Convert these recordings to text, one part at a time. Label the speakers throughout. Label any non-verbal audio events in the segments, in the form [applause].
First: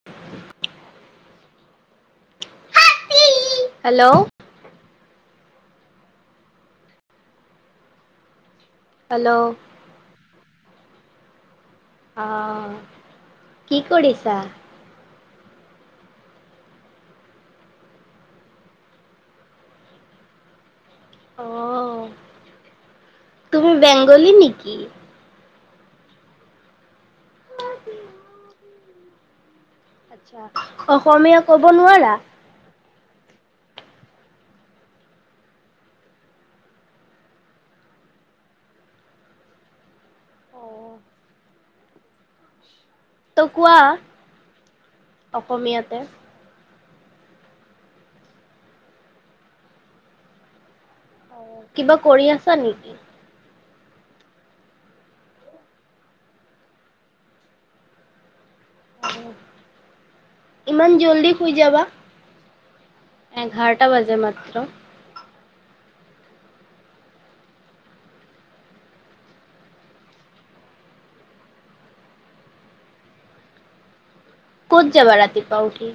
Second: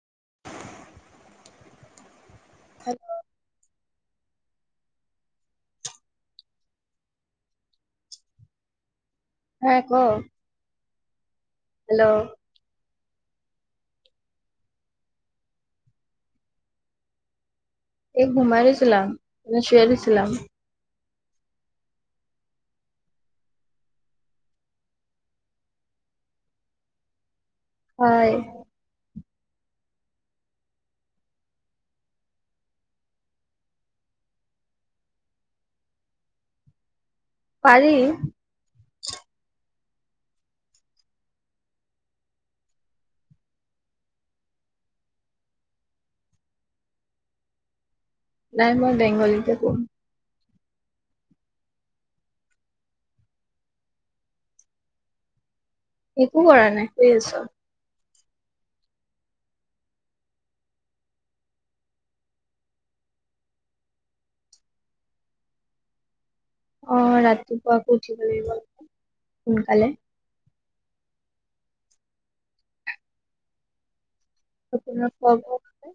Speaker 1: [unintelligible]
Speaker 2: [inaudible]
Speaker 1: Hello! Hello!
Speaker 2: অ ক।
Speaker 1: অ কি কৰিছা?
Speaker 2: এই গুমাই গৈছলাম, [unintelligible]
Speaker 1: অ তুমি বেংগলী নেকি?
Speaker 2: হয়।
Speaker 1: অসমীয়া ক'ব নোৱাৰা?
Speaker 2: পাৰি।
Speaker 1: অ'। তো কোৱা অসমীয়াতে।
Speaker 2: নাই মই বেংগলীতে কম।
Speaker 1: কিবা কৰি আছা নেকি?
Speaker 2: একো কৰা নাই শুই আছো।
Speaker 1: ইমান জল্দি শুই যাবা? এঘাৰটা বাজে মাত্ৰ।
Speaker 2: অ', ৰাতিপুৱা আকৌ উঠি বৈ লাগিব নহয় সোনকালে।
Speaker 1: ক'ত
Speaker 2: আপোনাৰ
Speaker 1: যাবা
Speaker 2: খোৱা বোৱা
Speaker 1: ৰাতিপুৱা
Speaker 2: খালে?
Speaker 1: উঠি?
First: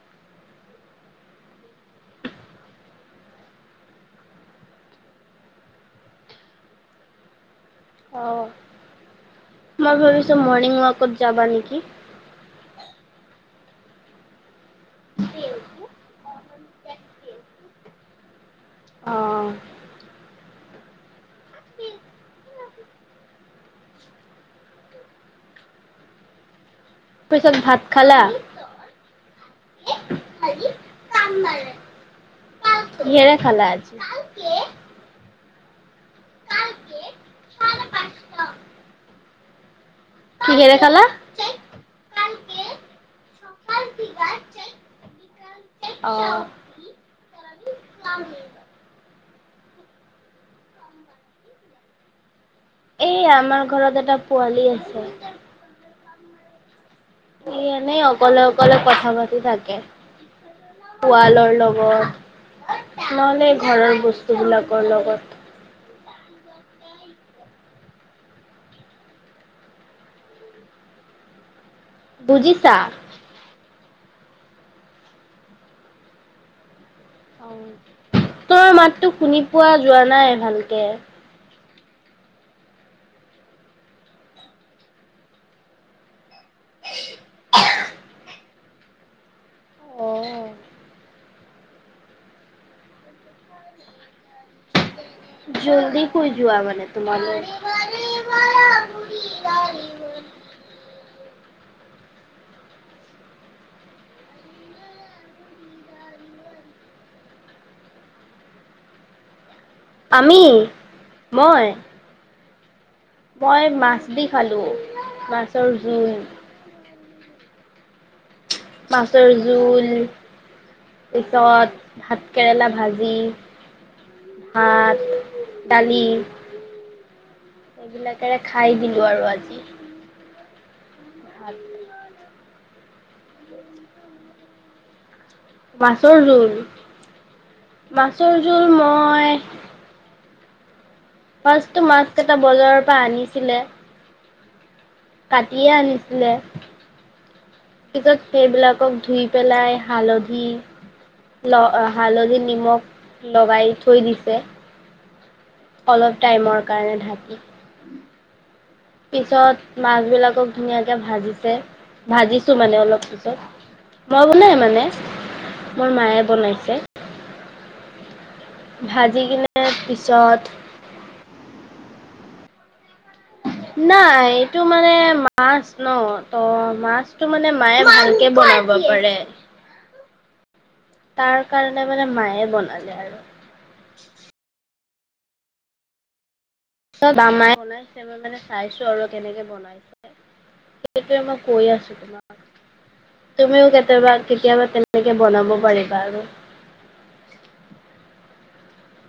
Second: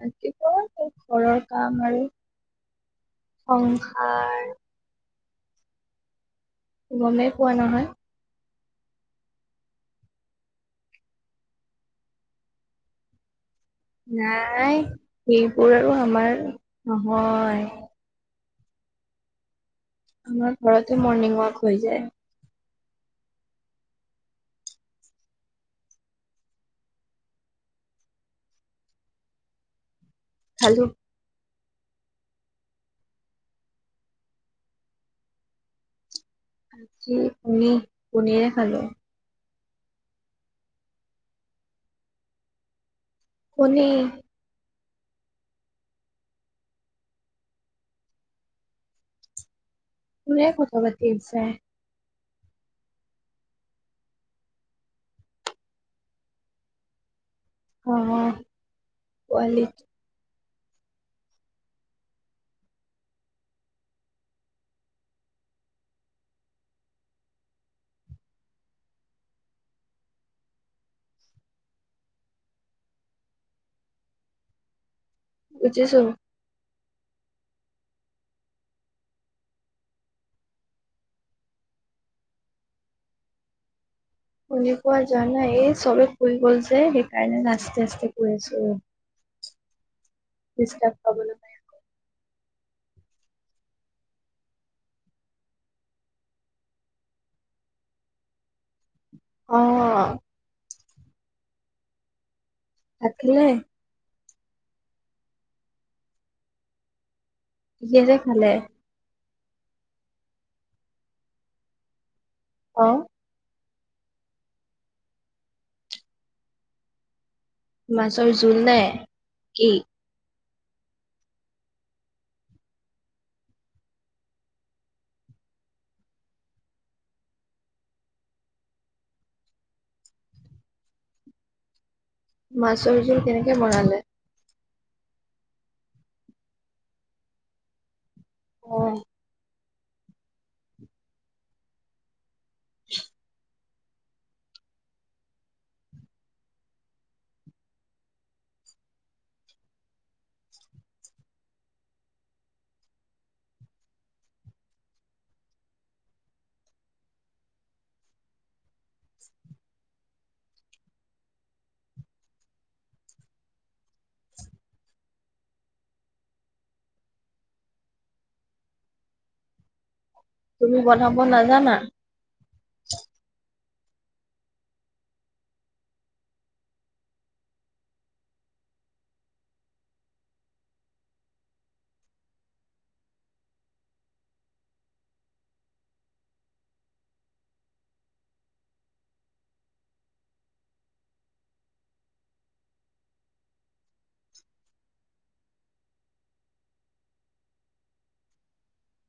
Speaker 2: ৰাতিপুৱা ঘৰৰ কাম আৰু সংসাৰ গমেই পোৱা নহয়?
Speaker 1: অ'। মই ভাবিছো মৰ্ণিং ৱাকত যাবা নেকি?
Speaker 2: নাই সেইবোৰ আৰু আমাৰ নহয়।
Speaker 1: অঁ
Speaker 2: আমাৰ ঘৰতেই মৰ্ণিং ৱাক হৈ যায়।
Speaker 1: তাৰ পিছত ভাত খালা?
Speaker 2: খালো।
Speaker 1: [unintelligible] কিহেৰে খালা আজি?
Speaker 2: আজি পনীৰ পনীৰে খালো।
Speaker 1: কিহেৰে খালা?
Speaker 2: পনি।
Speaker 1: অ'। [unintelligible]
Speaker 2: কোনে কথা পাতি আছে?
Speaker 1: এই আমাৰ ঘৰত এটা পোৱালি আছে। সি
Speaker 2: অ
Speaker 1: এনেই অকলে অকলে কথা পাতি
Speaker 2: পোৱালি
Speaker 1: থাকে। ওৱালৰ লগত, নহ'লে ঘৰৰ বস্তুবিলাকৰ লগত বুজিছা?
Speaker 2: বুজিছো।
Speaker 1: ত' মাতটো শুনি পোৱা যোৱা নাই ভালকে?
Speaker 2: শুনি পোৱা যোৱা নাই? এই চবেই শুই গ'ল যে সেইকাৰণে আস্তে আস্তে কৈ আছো।
Speaker 1: অ'।
Speaker 2: ডিষ্টাব পাবলে নাই।
Speaker 1: জল্দি শুই যোৱা মানে তোমালোক?
Speaker 2: অ'। ভাত খালে? কিহেৰে খালে?
Speaker 1: আমি, মই।
Speaker 2: অ'।
Speaker 1: মই মাছ দি খালোঁ, মাছৰ জোল।
Speaker 2: মাছৰ জোল নে
Speaker 1: মাছৰ
Speaker 2: কি?
Speaker 1: জোল পিছত ভাত কেৰেলা ভাজি ভাত দালি এইবিলাকেৰে খাই দিলো আৰু আজি। ভাত
Speaker 2: মাছৰ জোল কেনেকে বনালে?
Speaker 1: মাছৰ জোল? মাছৰ জোল
Speaker 2: অ'।
Speaker 1: হয়। ফাৰ্ষ্টটো মাছ কেইটা বজাৰৰ পৰা আনিছিলে কাটিয়ে আনিছিলে। পিছত সেইবিলাকক ধুই পেলাই হালধি ল হালধি নিমখ লগাই থৈ দিছে। অলপ টাইমৰ কাৰণে ঢাকি পিছত মাছ বিলাকক ধুনীয়াকে ভাজিছে। ভাজিছো মানে অলপ পিছত, মই বনাই মানে মোৰ মায়ে বনাইছে। ভাজি কিনে পিছত
Speaker 2: তুমি বনাব নাজানা?
Speaker 1: নাই এইটো মানে মাছ ন, ত মাছটো মানে মায়ে ভালকে বনাব ব পাৰে, তাৰ কাৰণে মানে মায়ে বনালে আৰু। মাই বনাইছে মই মানে চাইছো আৰু কেনেকে বনাই। সেইটোৱে মই কৈ আছো তোমাক। তুমিও কেতিয়াবা কেতিয়াবা তেনেকে বনাব পাৰিবা আৰু।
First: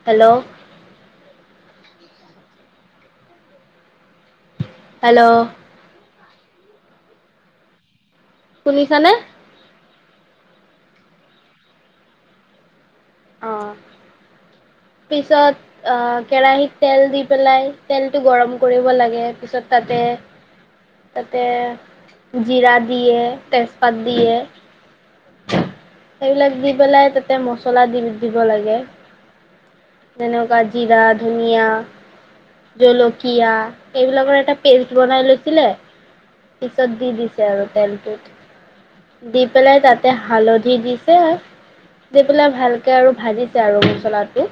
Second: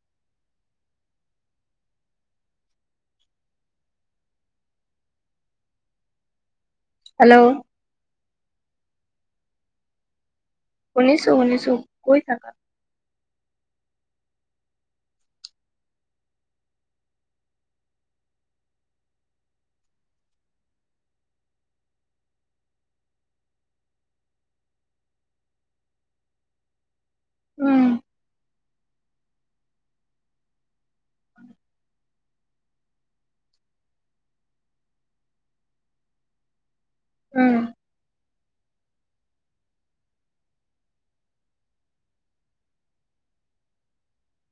Speaker 1: হেল্ল। হেল্ল।
Speaker 2: হেল্ল।
Speaker 1: শুনিছানে?
Speaker 2: শুনিছো শুনিছো, কৈ থাকা।
Speaker 1: অঁ। পিছত অহ কেৰাহিত তেল দি পেলাই, তেলটো গৰম কৰিব লাগে পিছত তাতে তাতে জিৰা দিয়ে, তেজপাত দিয়ে। সেইবিলাক দি পেলাই তাতে মছলা
Speaker 2: উম
Speaker 1: দি দিব লাগে। তেনকা জিৰা, ধনীয়া জলকীয়া সেইবিলাকৰ এটা পেষ্ট বনাই লৈছিলে পিছত দি দিছে
Speaker 2: উম
Speaker 1: আৰু তেলটো। দি পেলাই তাতে হালধি দিছে দি পেলাই ভালকে আৰু ভাজিছে আৰু মছলাটো,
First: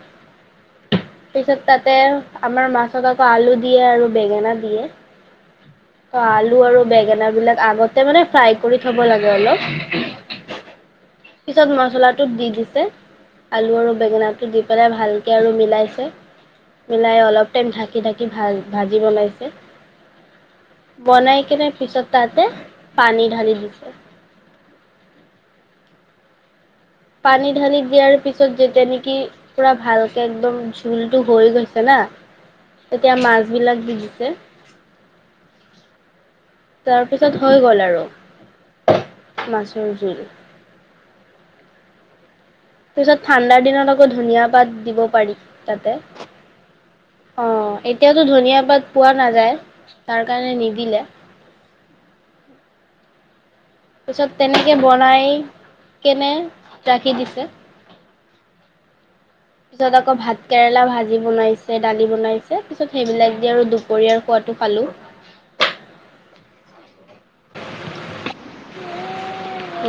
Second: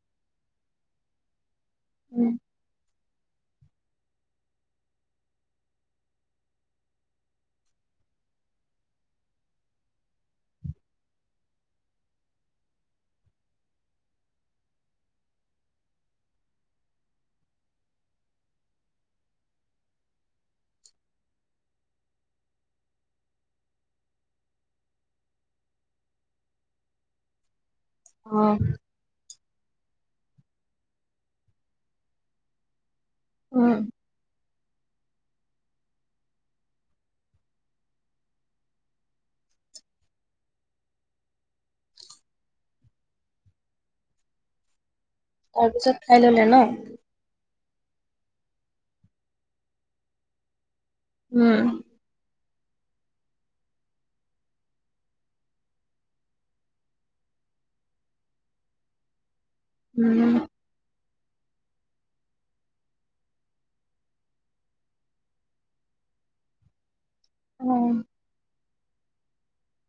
Speaker 1: পিছত তাতে
Speaker 2: উম
Speaker 1: আমাৰ মাছত আকৌ আলু দিয়ে আৰু বেঙেনা দিয়ে। অ আলু আৰু বেঙেন বিলাক আগতে মানে ফ্ৰাই কৰি থব লাগে অলপ। পিছত মছলাটো দি দিছে। আলু আৰু বেঙেনাটো দি পেলাই ভালকে আৰু মিলাইছে। মিলাই অলপ টাইম ঢাকি ঢাকি ভা ভাজি বনাইছে। বনাই কিনে পিছত তাতে পানী ঢালি দিছে। পানী ঢালি দিয়াৰ
Speaker 2: অ
Speaker 1: পিছত যেতিয়া নেকি পোৰা ভালকে একদম ঝোলটো হৈ গৈছে না, তেতিয়া মাছ
Speaker 2: উম
Speaker 1: বিলাক দি দিছে। তাৰপিছত হৈ গ'ল আৰু মাছৰ জোল। পিছত ঠাণ্ডাৰ দিনত আকৌ ধনীয়া পাত দিব পাৰি।
Speaker 2: তাৰপিছত খায় ললে ন?
Speaker 1: অঁ এতিয়াতো ধনীয়া পাত পোৱা নাযায়, তাৰ কাৰণে নিদিলে।
Speaker 2: উম।
Speaker 1: পিছত তেনেকে বনাই কেনে ৰাখি দিছে। পিছত আকৌ
Speaker 2: উম
Speaker 1: ভাত কেৰেলা ভা জি বনাইছে দালি বনাইছে, পিছত সেইবিলাক দি আৰু দুপৰীয়াৰ খোৱাটো খালোঁ।
Speaker 2: অ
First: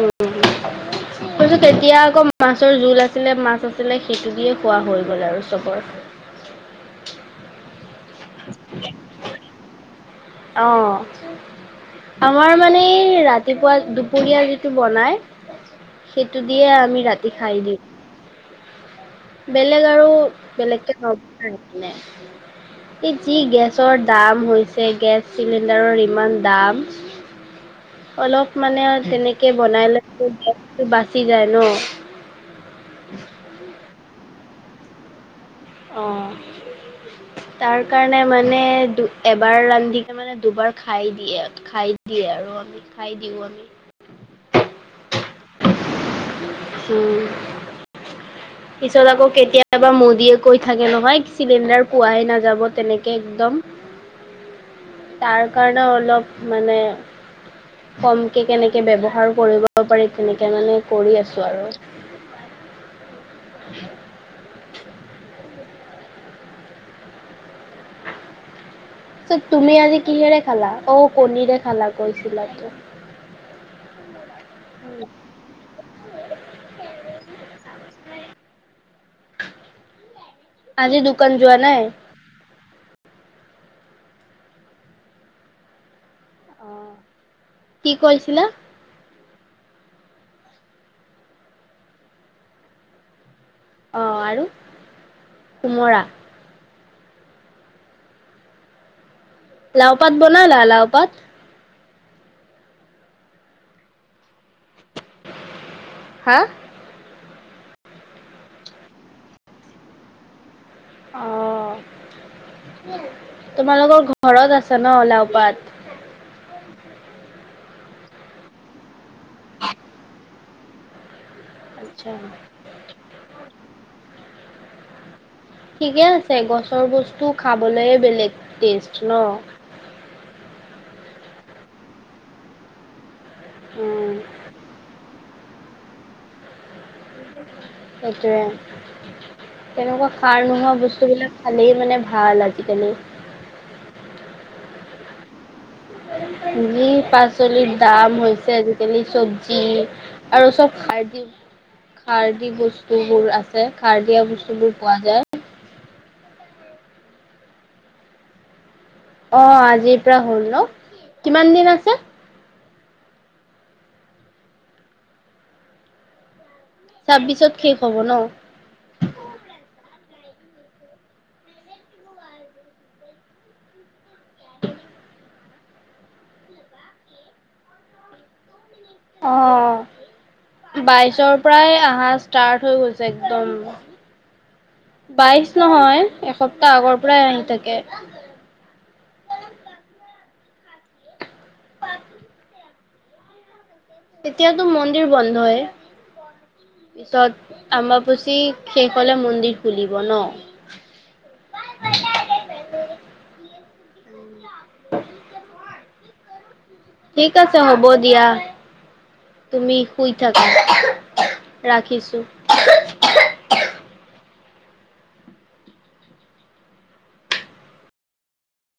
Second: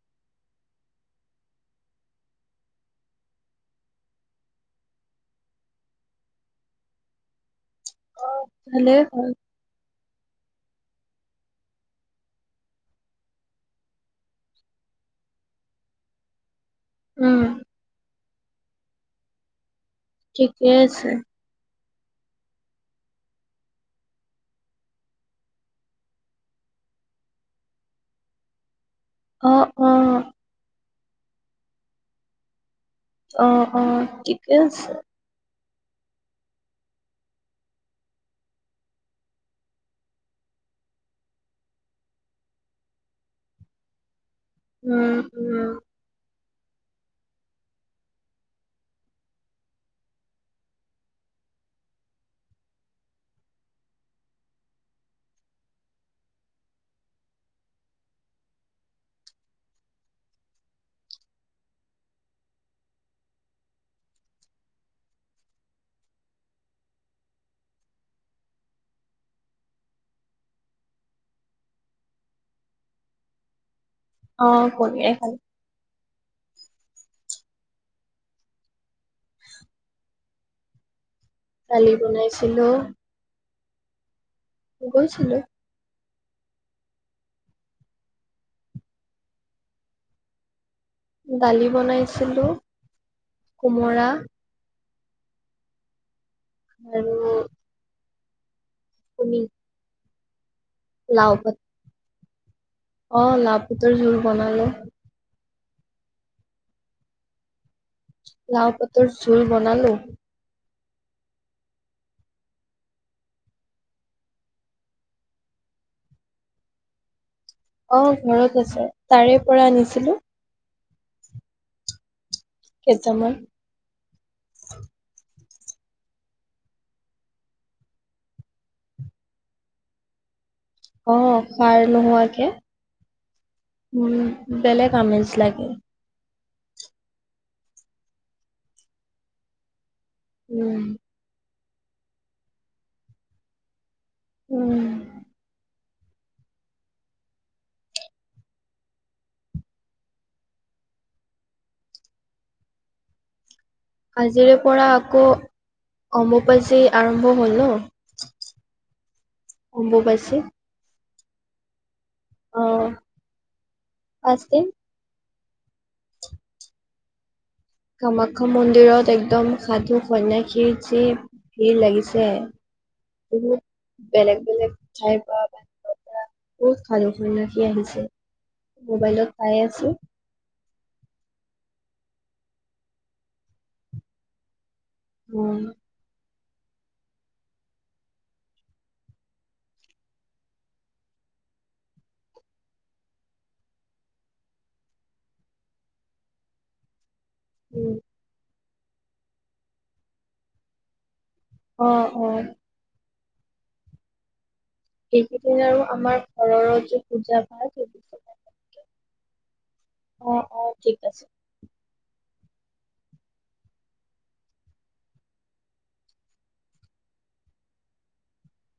Speaker 1: উম আৰু তেতিয়া আকৌ মাছৰ জোল আছিলে মাছ আছিলে সেইটো দিয়ে খোৱা হৈ গ'ল আৰু চবৰ
Speaker 2: অ ভালে হল
Speaker 1: অঁ আমাৰ মানে এই ৰাতিপুৱা দুপৰীয়া যিটো বনাই সেইটো দিয়ে আমি ৰাতি
Speaker 2: উম
Speaker 1: খাই দি, বেলেগ আৰু
Speaker 2: ঠিকেই
Speaker 1: বেলেগকে
Speaker 2: আছে
Speaker 1: ন এই কি গেছৰ দাম হৈছে গেছ চিলিণ্ডাৰৰ ইমান দাম অলপ মানে আউ তেনেকে
Speaker 2: অ',
Speaker 1: বনাই
Speaker 2: অ',
Speaker 1: লৈছো টেক্সটো বাচি যায় ন
Speaker 2: অঁ অঁ ঠিকে আছে।
Speaker 1: অঁ তাৰ কাৰণে মানে দু এবাৰ ৰান্ধিকে মানে দুবাৰ খাই দিয়ে। খাই দিয়ে আৰু আমি খাই দিওঁ আমি।
Speaker 2: উম উম
Speaker 1: উম পিছত আকৌ কেতিয়াবা মোদীয়ে কৈ থাকে নহয় চিলিণ্ডাৰ পোৱাই নাযাব তেনেকে একদম তাৰ কাৰণেও অলপ মানে কমকে কেনেকে ব্যৱহাৰ কৰিব পাৰি তেনেকে মানে কৰি আছো আৰু [unintelligible] চত তুমি আজি কিহেৰে খালা অ কণীৰে খালা কৈছিলা তো
Speaker 2: অ কণীয়ে খালোঁ। [inaudible]
Speaker 1: আজি দোকান যোৱাৰ
Speaker 2: দালি বনাইছিলো গৈছিলো
Speaker 1: অ কি কৈছিলা?
Speaker 2: দালি বনাইছিলো
Speaker 1: অ
Speaker 2: কোমোৰা
Speaker 1: আৰু কোমৰা
Speaker 2: আৰু কোনি
Speaker 1: লাও পাত বনালা লাও
Speaker 2: লাও পাত অ লাওঁ পাতৰ জোল বনালো
Speaker 1: হা
Speaker 2: লাও পাতৰ জোল বনালো
Speaker 1: অ তোমালোকৰ ঘৰত আছে ন লাওঁপাত
Speaker 2: অ ঘৰত আছে তাৰে পৰা আনিছিলো
Speaker 1: আচ্ছা
Speaker 2: কেইতামান
Speaker 1: ঠিকে আছে গছৰ বস্তু খাবলে বেলেগ টেষ্ট ন
Speaker 2: অ খাৰ নোহোৱাকে উ
Speaker 1: উম
Speaker 2: বেলেগ আমেজ লাগে
Speaker 1: তাকে তেনেকুৱা খাৰ নোহোৱা
Speaker 2: উম,
Speaker 1: বস্তুবিলাক খালেই মানে ভাল আজিকালি
Speaker 2: উম।
Speaker 1: যি পাচলিৰ দাম হৈছে, আজিকালি চব্জি আৰু চব সাৰৰ্দি সাৰৰ্দি বস্তুবোৰ আ ছে সাৰ দিয়া বস্তু বোৰ পোৱা যায়।
Speaker 2: অম্বুপাচী আৰম্ভ হ'ল ন।
Speaker 1: অঁ আজিৰ পৰা
Speaker 2: অম্বুবাচী।
Speaker 1: হ'ল ন, কিমান দিন আছে?
Speaker 2: অঁ, পাঁচ দিন।
Speaker 1: তাপিছত শেষ হব। ন?
Speaker 2: কামাখ্যা মন্দিৰত একদম সাধু সন্ন্যাসী যি ভিৰ লাগিছে। বহুত বেলেগ বেলেগ ঠাইৰ পৰা‍, বহুত ভাল সন্যাসী আহিছে, মোবাইলত পাই
Speaker 1: অ',
Speaker 2: আছো।
Speaker 1: বাইশৰ পৰাই অহা ষ্টাৰ্ট হৈ গৈছে একদম। বাইশ
Speaker 2: উম
Speaker 1: নহয়, এসপ্তাহ আগৰ পৰাই আহি থাকে। তেতিয়াতো মন্দিৰ বন্ধ হয়, পিছত
Speaker 2: উম
Speaker 1: আম্বাবাচি শেষ হলে মন্দিৰ খুলিব ন।
Speaker 2: অঁ অঁ। এইকেইদিন আৰু আমাৰ ঘৰৰ যে
Speaker 1: ঠিক
Speaker 2: পূজা
Speaker 1: আছে
Speaker 2: ভাগ
Speaker 1: হ'ব
Speaker 2: সেই পূজা
Speaker 1: দিয়া,
Speaker 2: ভাগ
Speaker 1: তুমি শুই থাকা
Speaker 2: অ ঠিক আছে
Speaker 1: ৰাখিছো।